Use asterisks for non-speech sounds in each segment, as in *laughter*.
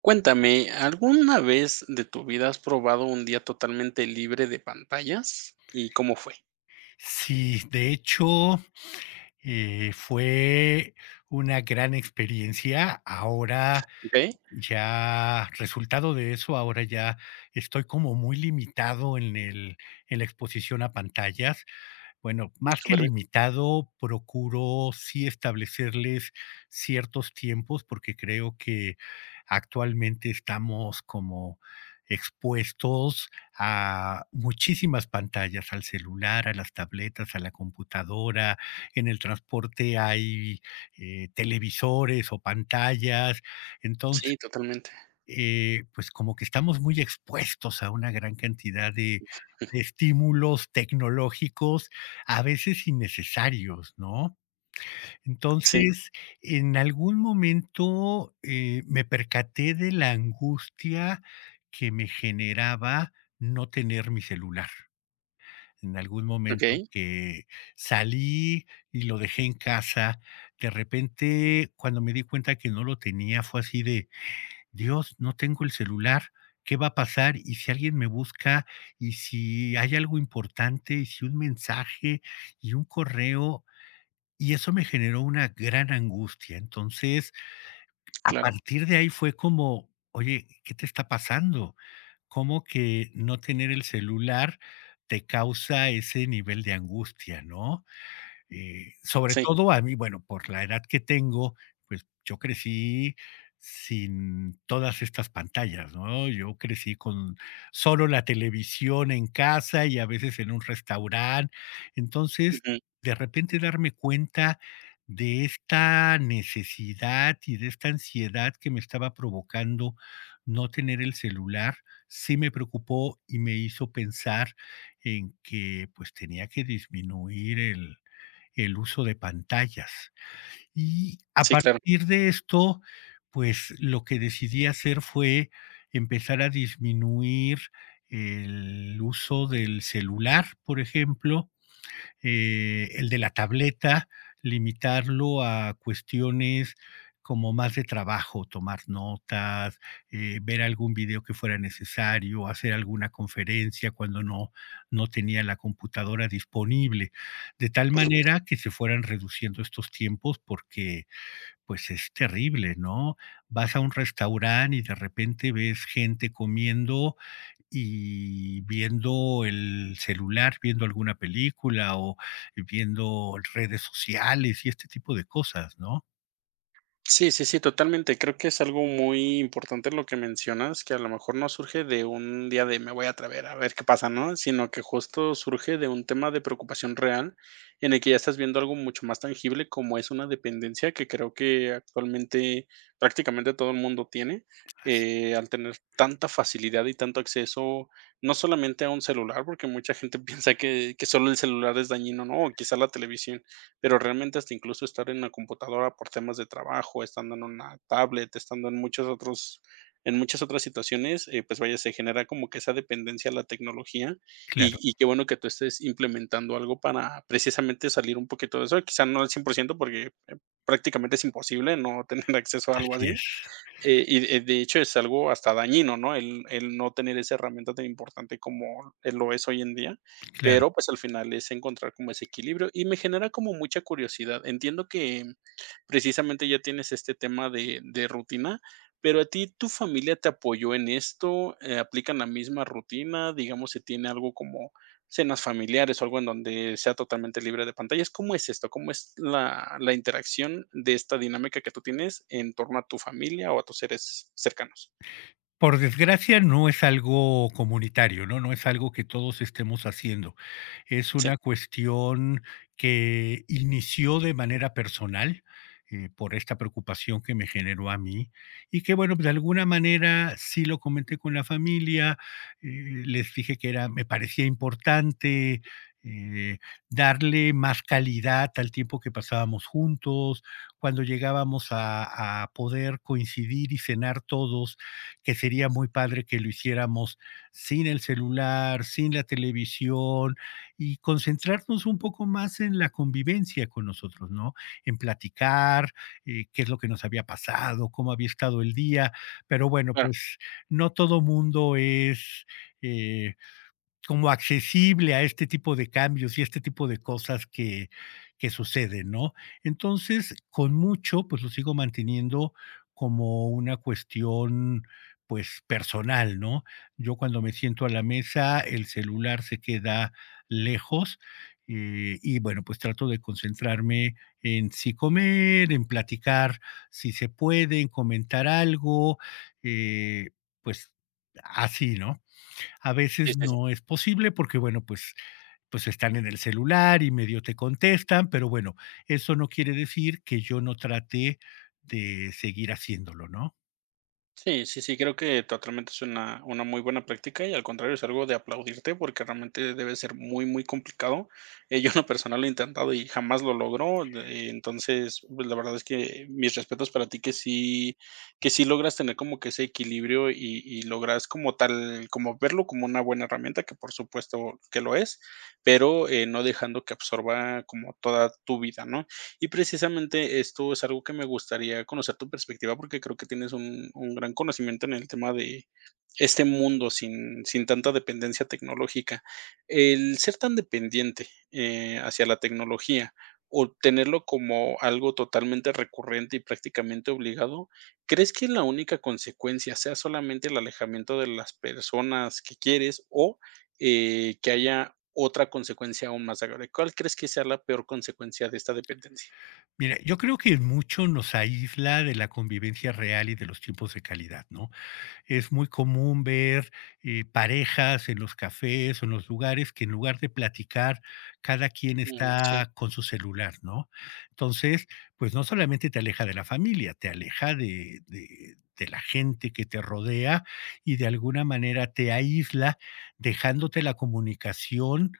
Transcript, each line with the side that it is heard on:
right: Cuéntame, ¿alguna vez de tu vida has probado un día totalmente libre de pantallas? ¿Y cómo fue?
left: Sí, de hecho, fue una gran experiencia. Ahora
right: ¿Ok?
left: ya, resultado de eso, ahora ya estoy como muy limitado en el en la exposición a pantallas. Bueno,
right: Mm,
left: más que
right: superbién.
left: limitado, procuro sí establecerles ciertos tiempos, porque creo que actualmente estamos como expuestos a muchísimas pantallas, al celular, a las tabletas, a la computadora, en el transporte hay televisores o pantallas,
right: Sí, totalmente.
left: pues como que estamos muy expuestos a una gran cantidad de estímulos tecnológicos, a veces innecesarios, ¿no?
right: Sí,
left: Entonces, en algún momento me percaté de la angustia que me generaba no tener mi celular. En algún momento
right: okey,
left: que salí y lo dejé en casa, de repente cuando me di cuenta que no lo tenía fue así de, Dios, no tengo el celular, ¿qué va a pasar? ¿Y si alguien me busca? ¿Y si hay algo importante? ¿Y si un mensaje? ¿Y un correo? Y eso me generó una gran angustia. Entonces, a
right: claro.
left: partir de ahí fue como, oye, ¿qué te está pasando? ¿Cómo que no tener el celular te causa ese nivel de angustia, no? Sobre
right: Sí,
left: todo a mí, bueno, por la edad que tengo, pues yo crecí sin todas estas pantallas, ¿no? Yo crecí con solo la televisión en casa y a veces en un restaurante. Entonces,
right: ujú.
left: de repente darme cuenta de esta necesidad y de esta ansiedad que me estaba provocando no tener el celular, sí me preocupó y me hizo pensar en que pues tenía que disminuir el uso de pantallas. Y a
right: Sí, claro.
left: partir de esto, pues lo que decidí hacer fue empezar a disminuir el uso del celular, por ejemplo, el de la tableta, limitarlo a cuestiones como más de trabajo, tomar notas, ver algún video que fuera necesario, hacer alguna conferencia cuando no tenía la computadora disponible, de tal manera que se fueran reduciendo estos tiempos porque pues es terrible, ¿no? Vas a un restaurante y de repente ves gente comiendo y viendo el celular, viendo alguna película o viendo redes sociales y este tipo de cosas, ¿no?
right: Sí, sí, sí, totalmente. Creo que es algo muy importante lo que mencionas, que a lo mejor no surge de un día de me voy a atrever a ver qué pasa, ¿no? Sino que justo surge de un tema de preocupación real en el que ya estás viendo algo mucho más tangible como es una dependencia que creo que actualmente prácticamente todo el mundo tiene.
left: Así,
right: Al tener tanta facilidad y tanto acceso, no solamente a un celular, porque mucha gente *laughs* piensa que solo el celular es dañino, ¿no? O quizá la televisión, pero realmente hasta incluso estar en la computadora por temas de trabajo, estando en una tablet, estando en muchos otros en muchas otras situaciones, pues vaya, se genera como que esa dependencia a la tecnología.
left: claro,
right: Y qué bueno que tú estés implementando algo para precisamente salir un poquito de eso, quizá no al 100% porque prácticamente es imposible no tener *laughs* acceso a algo
left: así es,
right: así, y de hecho es algo hasta dañino, ¿no? El no tener esa herramienta tan importante como lo es hoy en día,
left: claro.
right: pero, pues, al final es encontrar como ese equilibrio y me genera como mucha curiosidad. Entiendo que precisamente ya tienes este tema de rutina, pero a ti, ¿tu familia te apoyó en esto? ¿Aplican la misma rutina? Digamos, ¿se tiene algo como cenas familiares o algo en donde sea totalmente libre de pantallas? ¿Cómo es esto? ¿Cómo es la interacción de esta dinámica que tú tienes en torno a tu familia o a tus seres cercanos?
left: Por desgracia, no es algo comunitario, ¿no? No es algo que todos estemos haciendo. Es
right: Sí,
left: una cuestión que inició de manera personal, por esta preocupación que me generó a mí y que, bueno, de alguna manera sí lo comenté con la familia, eh, les dije que era me parecía importante, eh, darle más calidad al tiempo que pasábamos juntos, cuando llegábamos a poder coincidir y cenar todos, que sería muy padre que lo hiciéramos sin el celular, sin la televisión y concentrarnos un poco más en la convivencia con nosotros, ¿no? En platicar, qué es lo que nos había pasado, cómo había estado el día, pero bueno,
right: claro.
left: pues no todo mundo es... eh, como accesible a este tipo de cambios y este tipo de cosas que suceden, ¿no? Entonces, con mucho, pues lo sigo manteniendo como una cuestión, pues personal, ¿no? Yo cuando me siento a la mesa, el celular se queda lejos, y bueno, pues trato de concentrarme en si comer, en platicar, si se puede, en comentar algo, eh, pues así, ¿no? A
right: Sí,
left: veces
right: sí, sí.
left: no es posible porque, bueno, pues están en el celular y medio te contestan, pero bueno, eso no quiere decir que yo no trate de seguir haciéndolo, ¿no?
right: Sí, sí, sí, creo que totalmente es una muy buena práctica y al contrario es algo de aplaudirte porque realmente debe ser muy, muy complicado. Yo en lo personal lo he intentado y jamás lo logro. Entonces, pues, la verdad es que mis respetos para ti que sí logras tener como que ese equilibrio y logras como tal, como verlo como una buena herramienta, que por supuesto que lo es, pero no dejando que absorba como toda tu vida, ¿no? Y precisamente esto es algo que me gustaría conocer tu perspectiva, porque creo que tienes un gran conocimiento en el tema de este mundo sin tanta dependencia tecnológica. El ser tan dependiente hacia la tecnología o tenerlo como algo totalmente recurrente y prácticamente obligado, ¿crees que la única consecuencia sea solamente el alejamiento de las personas que quieres o que haya otra consecuencia aún más grave? ¿Cuál crees que sea la peor consecuencia de esta dependencia?
left: Mira, yo creo que mucho nos aísla de la convivencia real y de los tiempos de calidad, ¿no? Es muy común ver parejas en los cafés o en los lugares que en lugar de platicar, cada quien
right: Mm, sí,
left: está con su celular, ¿no? Entonces, pues no solamente te aleja de la familia, te aleja de la gente que te rodea y de alguna manera te aísla, dejándote la comunicación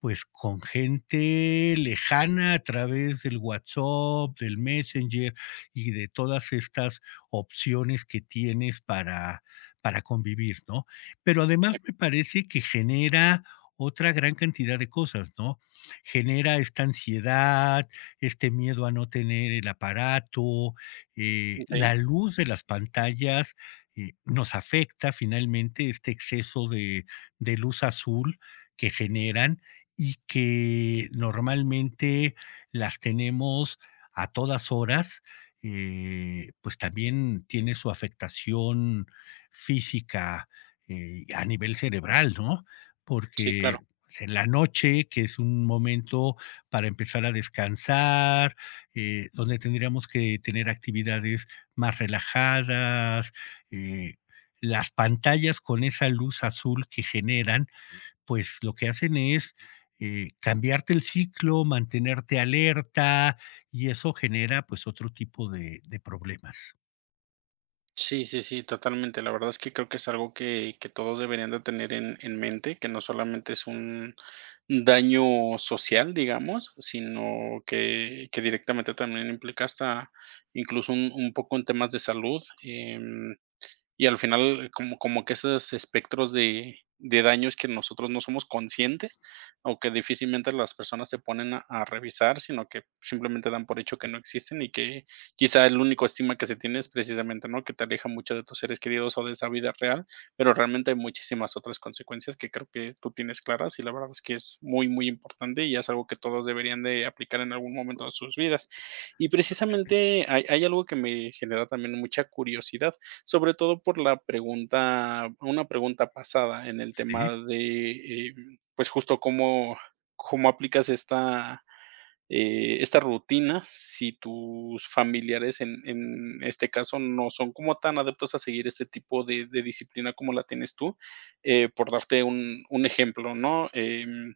left: pues con gente lejana a través del WhatsApp, del Messenger y de todas estas opciones que tienes para convivir, ¿no? Pero además me parece que genera otra gran cantidad de cosas, ¿no? Genera esta ansiedad, este miedo a no tener el aparato,
right: sí,
left: la
right: okey.
left: luz de las pantallas nos afecta finalmente este exceso de luz azul que generan y que normalmente las tenemos a todas horas, pues también tiene su afectación física, a nivel cerebral, ¿no?
right: Sí, claro.
left: Porque pues, en la noche, que es un momento para empezar a descansar, donde tendríamos que tener actividades más relajadas, eh, las pantallas con esa luz azul que generan, pues lo que hacen es cambiarte el ciclo, mantenerte alerta y eso genera pues otro tipo de problemas.
right: Sí, sí, sí, totalmente. La verdad es que creo que es algo que todos deberían de tener en mente, que no solamente es un daño social, digamos, sino que directamente también implica hasta incluso un poco en temas de salud. Y al final, como que esos espectros de daños que nosotros no somos conscientes, o que difícilmente las personas se ponen a revisar, sino que simplemente dan por hecho que no existen y que quizá el único estigma que se tiene es precisamente, ¿no?, que te aleja mucho de tus seres queridos o de esa vida real, pero realmente hay muchísimas otras consecuencias que creo que tú tienes claras y la verdad es que es muy, muy importante y es algo que todos deberían de aplicar en algún momento de sus vidas. Y precisamente hay algo que me genera también mucha curiosidad. Sobre todo por la pregunta una pregunta pasada en el
left: Sí,
right: tema de, pues, justo cómo aplicas esta rutina si tus familiares, en este caso, no son como tan adeptos a seguir este tipo de disciplina como la tienes tú. Por darte un ejemplo, ¿no? Em,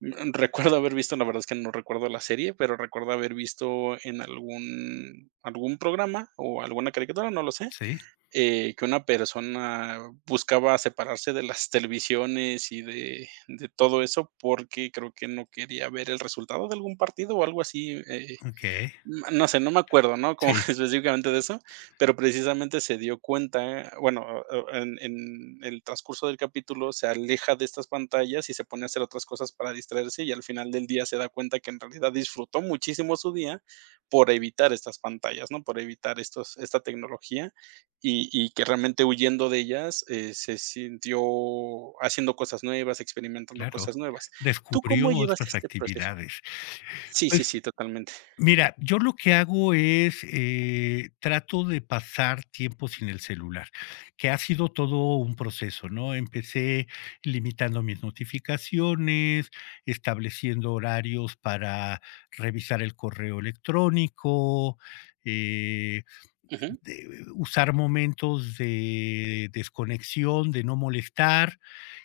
right: mm, Recuerdo haber visto, la verdad es que no recuerdo la serie, pero recuerdo haber visto en algún programa o alguna caricatura, no lo sé,
left: sí,
right: que una persona buscaba separarse de las televisiones y de todo eso, porque creo que no quería ver el resultado de algún partido o algo así, eh
left: ok.
right: Mm, No sé, no me acuerdo, ¿no? Como
left: Sí.
right: *laughs* específicamente de eso, pero precisamente se dio cuenta, bueno, o en el transcurso del capítulo se aleja de estas pantallas y se pone a hacer otras cosas para distraerse, y al final del día se da cuenta que en realidad disfrutó muchísimo su día por evitar estas pantallas, ¿no? Por evitar estos esta tecnología, y que realmente huyendo de ellas, se sintió haciendo cosas nuevas, experimentando
left: Claro,
right: cosas nuevas. ¿Tú
left: descubrió
right: cómo llevas
left: otras
right: este proceso?
left: actividades.
right: Sí,
left: Pues,
right: sí, sí, totalmente.
left: mira, yo lo que hago es, trato de pasar tiempo sin el celular, que ha sido todo un proceso, ¿no? Empecé limitando mis notificaciones, estableciendo horarios para revisar el correo electrónico, eh
right: Ujú,
left: de usar momentos de desconexión, de no molestar,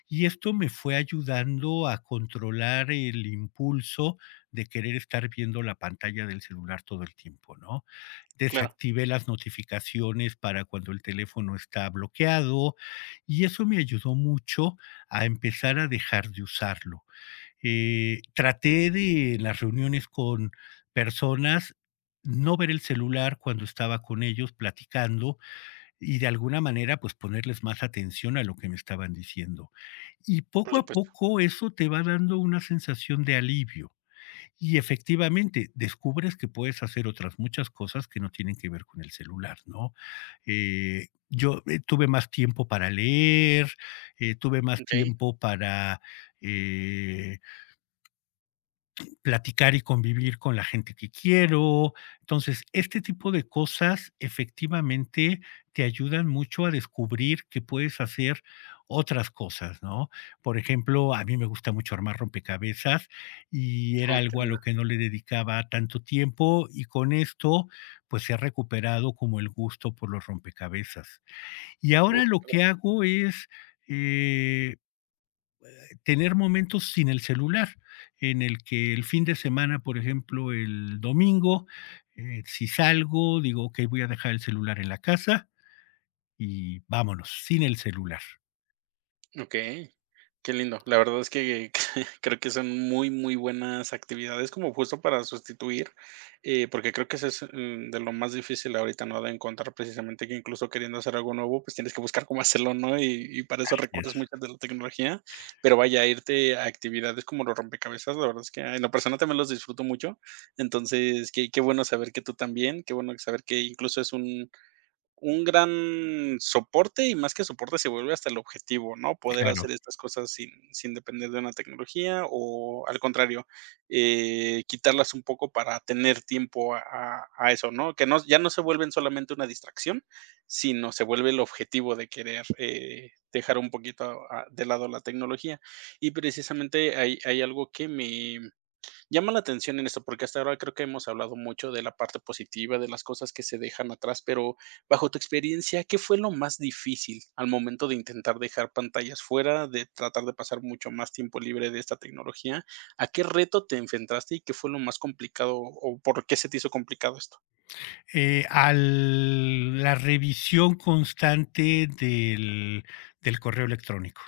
left: y esto me fue ayudando a controlar el impulso de querer estar viendo la pantalla del celular todo el tiempo, ¿no?
right: claro.
left: Desactivé las notificaciones para cuando el teléfono está bloqueado y eso me ayudó mucho a empezar a dejar de usarlo. Traté de en las reuniones con personas no ver el celular cuando estaba con ellos platicando y de alguna manera, pues ponerles más atención a lo que me estaban diciendo. Y
right: Por
left: poco a
right: supuesto.
left: poco eso te va dando una sensación de alivio. Y efectivamente, descubres que puedes hacer otras muchas cosas que no tienen que ver con el celular, ¿no? Yo tuve más tiempo para leer, tuve más
right: Okey.
left: tiempo para eh, platicar y convivir con la gente que quiero. Entonces, este tipo de cosas efectivamente te ayudan mucho a descubrir que puedes hacer otras cosas, ¿no? Por ejemplo, a mí me gusta mucho armar rompecabezas y era
right: Ajá, qué
left: algo a
right: lindo.
left: lo que no le dedicaba tanto tiempo y con esto pues se ha recuperado como el gusto por los rompecabezas. Y
right: Oh,
left: ahora lo que hago es, eh, tener momentos sin el celular, en el que el fin de semana, por ejemplo, el domingo, si salgo, digo, ok, voy a dejar el celular en la casa y vámonos, sin el celular.
right: okey. Qué lindo. La verdad es que *laughs* creo que son muy, muy buenas actividades como justo para sustituir, porque creo que eso es, mm, de lo más difícil ahorita, ¿no? De encontrar precisamente que incluso queriendo hacer algo nuevo, pues tienes que buscar cómo hacerlo, ¿no? Y para eso
left: Así es,
right: recurres muchas de la tecnología, pero vaya, a irte a actividades como los rompecabezas, la verdad es que en lo personal también los disfruto mucho. Entonces, qué bueno saber que tú también, qué bueno saber que incluso es un gran soporte, y más que soporte, se vuelve hasta el objetivo, ¿no? Poder
left: claro.
right: hacer estas cosas sin depender de una tecnología, o al contrario, quitarlas un poco para tener tiempo a eso, ¿no? Que no ya no se vuelven solamente una distracción, sino se vuelve el objetivo de querer, dejar un poquito a de lado la tecnología. Y precisamente hay algo que me Llama la atención en esto, porque hasta ahora creo que hemos hablado mucho de la parte positiva, de las cosas que se dejan atrás, pero bajo tu experiencia, ¿qué fue lo más difícil al momento de intentar dejar pantallas fuera, de tratar de pasar mucho más tiempo libre de esta tecnología? ¿A qué reto te enfrentaste y qué fue lo más complicado o por qué se te hizo complicado esto?
left: Al la revisión constante del correo electrónico.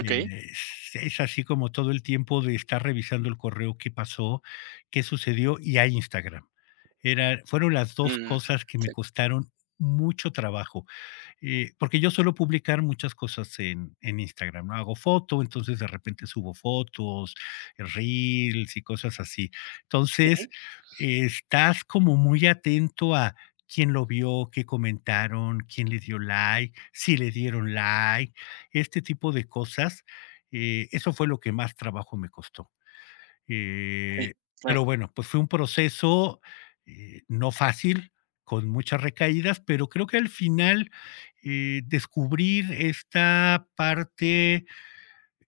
left: Eh, es así como todo el tiempo de estar revisando el correo, qué pasó, qué sucedió, y hay Instagram. Era fueron las dos
right: Mm,
left: cosas que me
right: sí.
left: costaron mucho trabajo. Porque yo suelo publicar muchas cosas en Instagram, ¿no? Hago foto, entonces de repente subo fotos, reels y cosas así. Entonces,
right: Ujú,
left: estás como muy atento a quién lo vio, qué comentaron, quién le dio like, si le dieron like, este tipo de cosas. Eso fue lo que más trabajo me costó.
right: sí,
left: Eh, pero
right: claro.
left: bueno, pues fue un proceso, no fácil, con muchas recaídas, pero creo que al final, descubrir esta parte,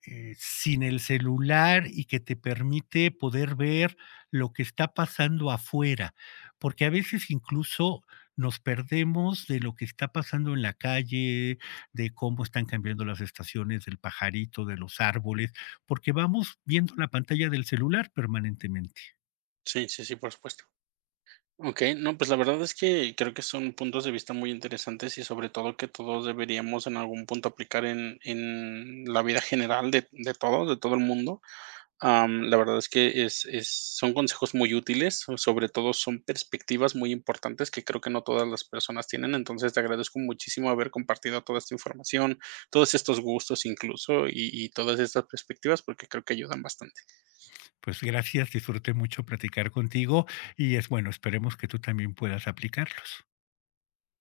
left: sin el celular y que te permite poder ver lo que está pasando afuera, porque a veces incluso nos perdemos de lo que está pasando en la calle, de cómo están cambiando las estaciones, del pajarito, de los árboles, porque vamos viendo la pantalla del celular permanentemente.
right: Sí, sí, sí, por supuesto. Ok, no, pues la verdad es que creo que son puntos de vista muy interesantes y sobre todo que todos deberíamos en algún punto aplicar en la vida general de todos, de todo el mundo. La verdad es que es son consejos muy útiles, sobre todo son perspectivas muy importantes que creo que no todas las personas tienen. Entonces, te agradezco muchísimo haber compartido toda esta información, todos estos gustos incluso y todas estas perspectivas, porque creo que ayudan bastante.
left: Pues gracias, disfruté mucho platicar contigo y es bueno, esperemos que tú también puedas aplicarlos.